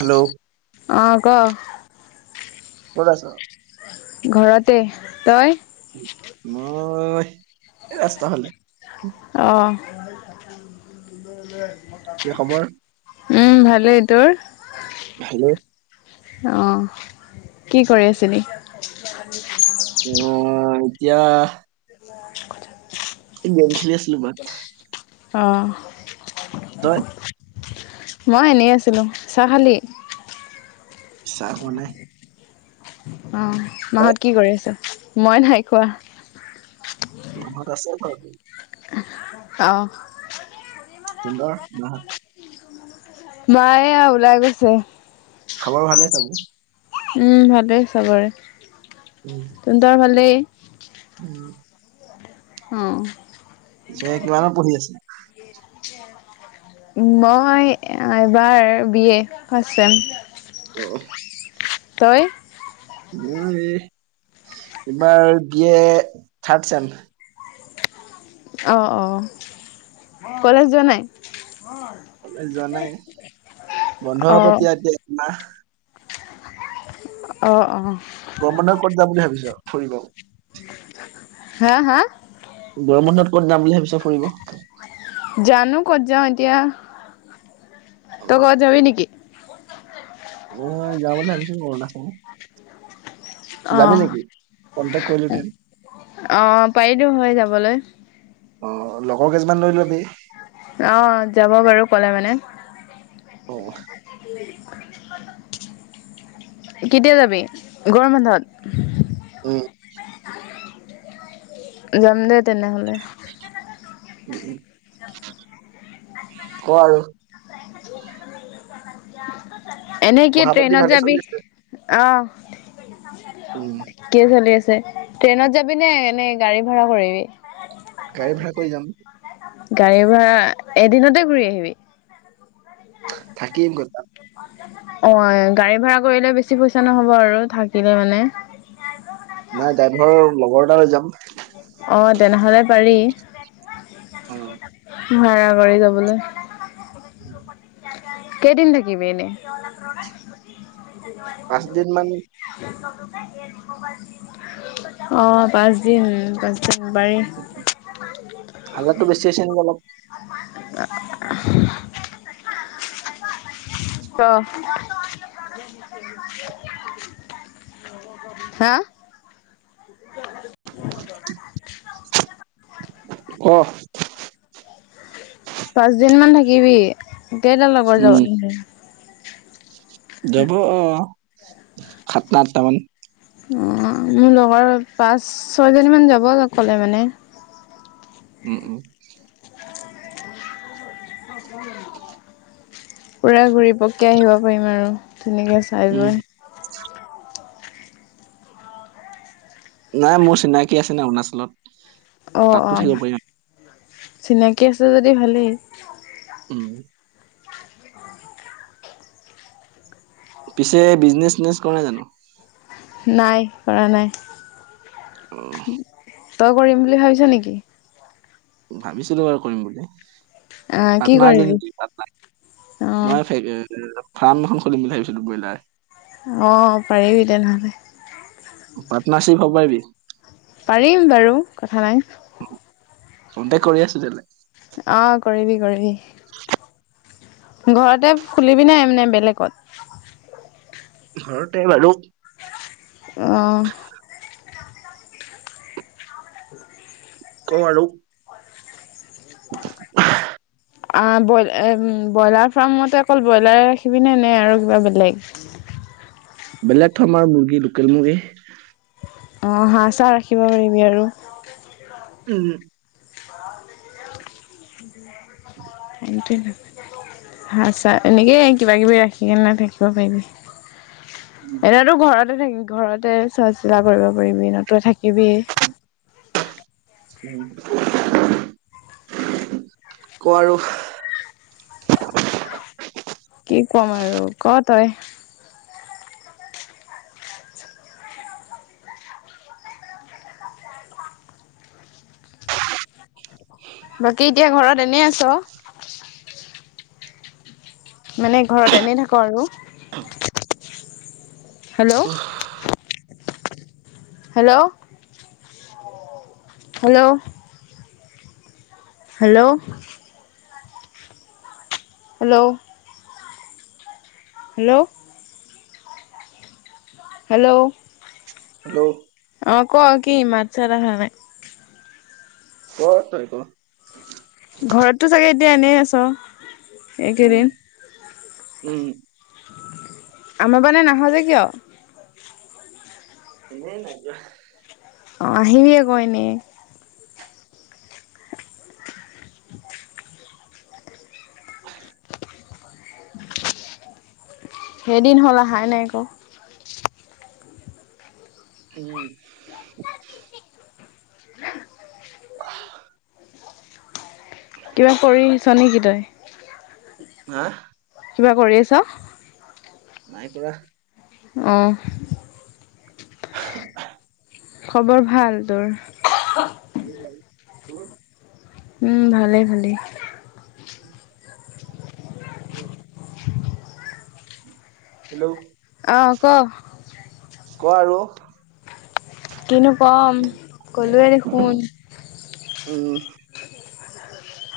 Hello অ, ক'? ক'ত আছ? ঘৰতে তই? মই এই ৰাস্তা ফালে অ', এ খবৰ উম, ভালেই তোৰ? ভালে। অ, কি কৰি আছিলি? মই এতিয়া ম কথা [unintelligible] অ তই? মই এনেই আছিলোঁ, চাহ খালি? চাহ খোৱা নাই। অ তই? মাহত কি কৰি আছে? মই নাই খোৱা। মাহত আছে বাৰু। অ [unintelligible] মায়ে ওলাই গৈছে। খাবৰ ভালে চবো উম ভালেই চবৰে। উম, তহতৰ ভালেই উম অ কিমানত পঢ়ি আছে? মই এবাৰ বি এ ফাষ্ট ছেম। অ তই? মই এবাৰ বি এ থাৰ্ড ছেম। অ অ কলেজ যোৱা নাই। কলেজ যোৱা নাই বন্ধ হব অ', এতিয়া এতিয়া এমাহ অ অ গৰম বন্ধত ক'ত যাম বুলি ভাবিছ ফুৰিব? হা হা, গৰম বন্ধত ক'ত যাম বুলি ভাবিছ ফুৰিব? জানো কত যাও এতিয়া, তই কবাত যাবি নেকি? উম যাও বুলি ভাবিছো অৰুণাচল। অ, যাবি নেকি? কন্টেক কৰিলোহেঁতেন অঁ পাৰিলো হয় যাবলৈ। অ লগৰ কেইজনিমান লৈ লবি। অ যাব বাৰু ক'লে মানে। অ, কেতিয়া যাবি গৰম বান্ধত। অ, যাম দে তেনেহলে। ক আৰু, এনেই কি পঢ়া পাতি ট্ৰেইনত ভালে চলি যাবি। আছে? অঁ, উম, কিয় চলি আছে, ট্ৰেইনত যাবি নে এনেই গাড়ী ভাৰা কৰিবি? গাড়ী ভাড়া কৰি যাম। গাড়ী ভাৰা, এদিনতে ঘূৰি আহিবি। থাকিম কথা অ গাড়ী ভাড়া কৰিলে বেছি পইচা নহব আৰু থাকিলে মানে নাই ড্ৰাইভৰৰ লগৰ এটালৈ যাম অঁ তেনেহ'লে পাৰি অ ভাড়া কৰি যাবলৈ উম কেইদিন থাকিবি এনেই পাঁচ দিন মান অ পাঁচদিন পাঁচদিন পাৰি। হাজাৰতটো বেছি হৈছে নেকি অলপ [unintelligible] ত হা [unintelligible] ক পাঁচ দিন মান থাকিবি এতিয় তাৰ লগৰ উম, যাব যাব আহ সাত ন আঠটাামান অ মোৰ লগৰ পাঁচ ছয়জনী মান যাব কলে মানে উম উম পুৰা ঘূৰি পককে আহিব পাৰিম আৰু তেুনেকৈ চাই উম, গৈ নাই মোৰ চিনাকি আছে ন অৰুণাচলত অ তাতো অ থাকিব পাৰিম চিনাকি আছে যদি ভালেই উম পিছে বিজনেচ চজনেচ কৰা নাই জানো নাই কৰা নাই অ' তই কৰিম বুলি ভাবিছ নেকি ভাবিছিলো বাৰু কৰিম বুলি আহ কি পাটনা আ যে কৰিবি? নেকি পাট অ' মই ফাৰ্ম এখন খুলিিম বুলি ভাবিছতো ব্ৰইলাৰ অঁ পাৰিবি তেনেহ'লে পাটনাৰশিপ হ'বাব পাৰিম বাৰু কথা নাই কোনতেে কৰি আছো তেলে অ কৰিবি কৰিবি ঘৰতে খুলিবি নাইানে বেলেগত ঘৰতে মানু অ ক আৰু [unintelligible] ব ব্ৰইলাৰ ফাৰ্মতে অকল ব্ৰইলাৰে ৰাখিবিনে নে আৰু কিবা বেলেগ বেলেগ ধৰ্মৰ মুৰ্গী লোকেল মুৰ্গী অঁ হাঁহ চাহ ৰাখিব পাৰিবি আৰু উম উম ব লি ইটিন আ চ এনেকেই কিবা কিবি ৰাখিকনে থাকিব পাৰিবি এনেতো ঘৰত থ ঘৰতে চোৱা চিতা কৰিব পাৰিবি নতুৱে থাকিবি ক আৰু [unintelligible] কি ক'ম আৰু ক তই। বাকী এতিয়া ঘৰত এনেই আছ। মানে ঘৰত এনে থাকোঁ আৰু। অ। Hello. Hello hello. ' Hello. Hello hello hello. Hello অহ ক কি মাত চাত আহা নাই। এই তই ক? ঘৰতটো চাগে এতিয়া এনেই আছ উম এইকেইদিন? উম, আমাৰ মানে নাহয় যে কিয়? এনেই নাইযোৱা অ, আহিবি আকৌ এনে। [unintelligible] সেইদিন হ'ল অহা নাই আকৌ। উম, কিবা কৰিছ নেকি তই? হা? কিবা কৰি আছ? নাই কৰা। অ, খবৰ ভাল তোৰ? ভ ক [unintelligible] উম, ভালে-ভালে। উম, হেল্ল', অঁ, ক? ক আৰু? কিনো ক'ম, ক'লোৱে দেখোন। উম,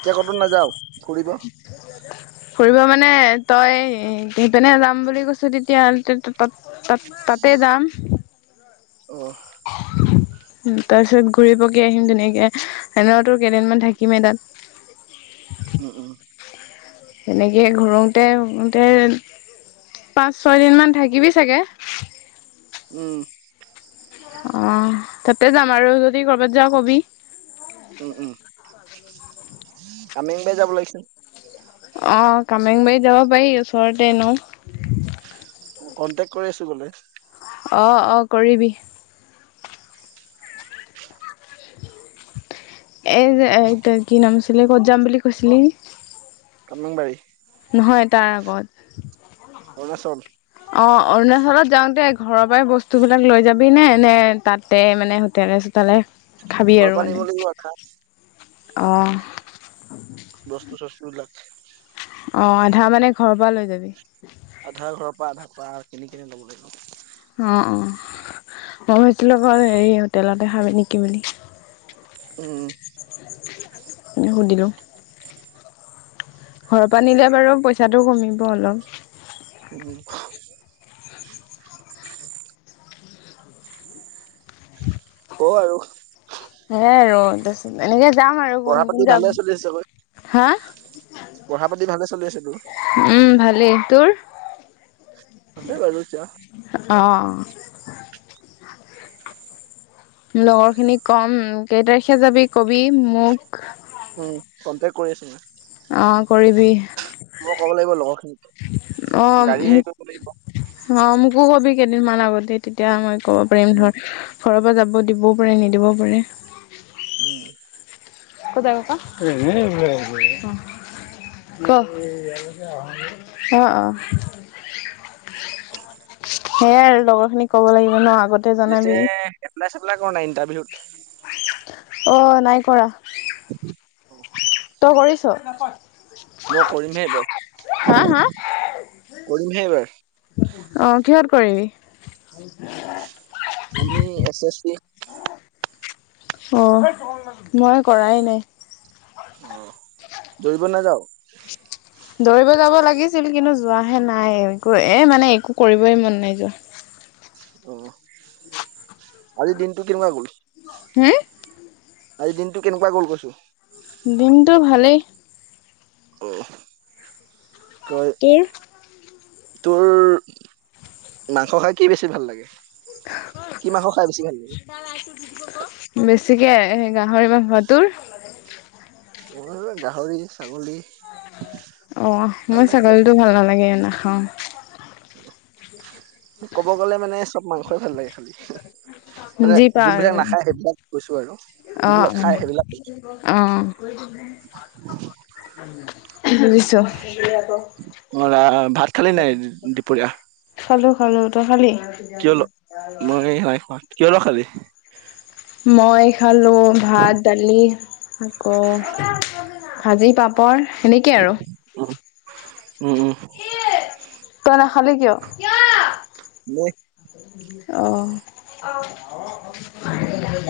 এতিয়া ক'তো নাযাৱ ফুৰিব? ফুৰিব মানে তই সেইপিনে যাম বুলি কৈছ তেতিয়া-তেত-তেত তাত-তাত-তাতে যাম। অ [inaudible] তাৰ পিছত ঘূৰি পকি আহিম ধুনীয়াকে, এনেও তোৰ কেইদিনমান থাকিমেই তাত। উম উম। তেনেকেই ঘূৰোতে ঘূৰোতে পাঁচ, ছয় দিন মান থাকিবি চাগে? উম। অ', তাতে যাম আৰু যদি কৰ'বাত যাৱ ক'বি। উম উম, কামেংবাৰী যাব লাগিছিল অ', কামেংবাৰী যাব পাৰি, ওচৰতে এনেও। কনটেক কৰি আছ বোলে। অঁ অঁ কৰিবি। এইযে এত কি নাম আছিলে, ক'ত যাম বুলি কৈছিলি? কমণং বাৰি। নহয় তাৰ আগত। অৰুণাচল। অ অৰুণাচলত যাওঁতে ঘৰৰ পৰাই বস্তু বিলাক লৈ যাবি নে, নে তাতে মানে হোট তালে ঘৰ পানী বুলিৱা খা অঁ। বস্তু-চস্তু বিলাক অ আধা মানে ঘৰৰ পৰা লৈ যাবি। আধা ঘৰৰ পৰা আধা খোৱা কিনি কেনে ল'ব লাগিব। অ, অ, মই ভাবছিলোঁ আ হেৰি হোটেলতে খাবি নেকি বুলি। উম। এনে সুধিলোঁ। ঘৰৰ পৰা নিলে বাৰু পইচাটো কমিব অলপ। উম। কো আৰু। [unintelligible] এনেকে যাম আৰু পঢ়া [unintelligible] পাতি যাম, ভালে চলি আছে চাগৈ হা? পঢ়া পাতি ভালে চলি আছে তোৰ? উম ভালেই, তোৰ? অ [inaudible] লগৰখিনিক কম, কেই তাৰিখে যাবি কবি মোক। উম কম্পেয়াৰ কৰি আছ অ কৰিবি। মই ক'ব লাগিব লগৰ খিনিত অ মোক, অ মোকো কবি কেইদিনমান আগতে তেতিয়া মই ক'ব পাৰিম উম, ধৰ, ঘৰৰ পৰা যাব দিবও পাৰে নিদিবও পাৰে। উম। ক'ত যায় ককা? এনেই ক, অঁ, অঁ। সেইয়াই আৰু লগৰ খিনিক ক'ব লাগিব ন। আগতে পিছে জনাবি এপ্লাই-চেপ্লাই কৰা নাই ইণ্টাৰভিউত? অ নাই কৰা। তই কৰিছো? মই কৰিমহে এইবাৰ, হা হা কৰিমহে এইবাৰ। অ কিহত কৰিবি আমি এছ এছ চি। অঁ, মই কৰাই নাই। আহ, দৌৰিব নাযাও? দৌৰিব যাব লাগিছিল, কিন্তু যোৱাহে নাই একো এ মানে একো কৰিবই মন নাই যোৱা। অ আজি দিনটো কেনেকুৱা গল? হম? আজি দিনটো কেনেকুৱা গ'ল কৈছো। দিনটো ভালেই। অ। কয় কি? তোৰ মাংস খাই কি বেছি ভাল লাগে? কি মাংস খাই বেছি ভাল লাগে? বেছ চিকে গাহৰি মাংস, তোৰ? মোৰ আৰু গাহৰি, ছাগলী। অ', ভাল মই লাগে ছাগলীটো ভাল নালাগে, নাখাওঁ। মোৰ ক'ব গ'লে মানে, চব মাংসই ভাল লাগে খালি। মানে যি পাওঁ আৰু যোনবিলাক মানে নাখায়, সেইবিলাক কৈছোঁ আৰু। অ', যোনবিলাক উম, খাই সেইবিলাক কৈছো। অ'। কৰিছ অ', ৰা- ভাত খালি নাই দুপৰীয়া? খালোঁ খালোঁ, তই খালি? কিহৰ লগত খালি? মই খালোঁ ভাত, দালি, আকৌ ভাজি পাপৰ সেনেকে আৰু। উম, উম উম। খালি কিয়? এনে অ',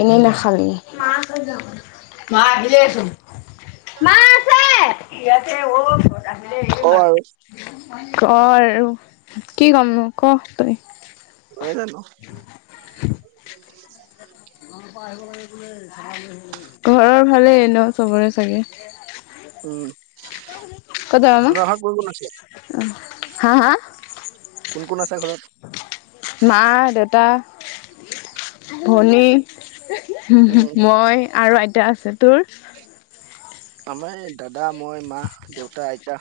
এনেই নাখালি। [inaudible] মা আহিলে ছোন। তই নহয়। ইয়াতে আৰু [unintelligible] ক আৰু কি ক'মনো ক তই। হৈয়ে জানো ঘৰৰ ভালেই ন চবৰে চাগে। ক'ত যাবা মা তোমাৰ ঘৰত কোন কোন আছে? হা হা! কোন কোন আছে ঘৰত? মা, দেউতা, ভনী। উম মই আৰু আইতা আছে, তোৰ? আমাৰ এই দাদা, মই, মা, দেউতা, আইতা।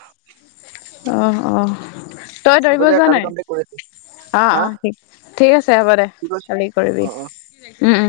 অ, অ'। তই দৌৰিব হবদে যোৱা কালি নাই কনটেক্ট কৰি আছো। অ' অ' ঠিক আছে হ'ব দে কি কৈছ? কালি কৰিবি। অ', অ'। উম, উম।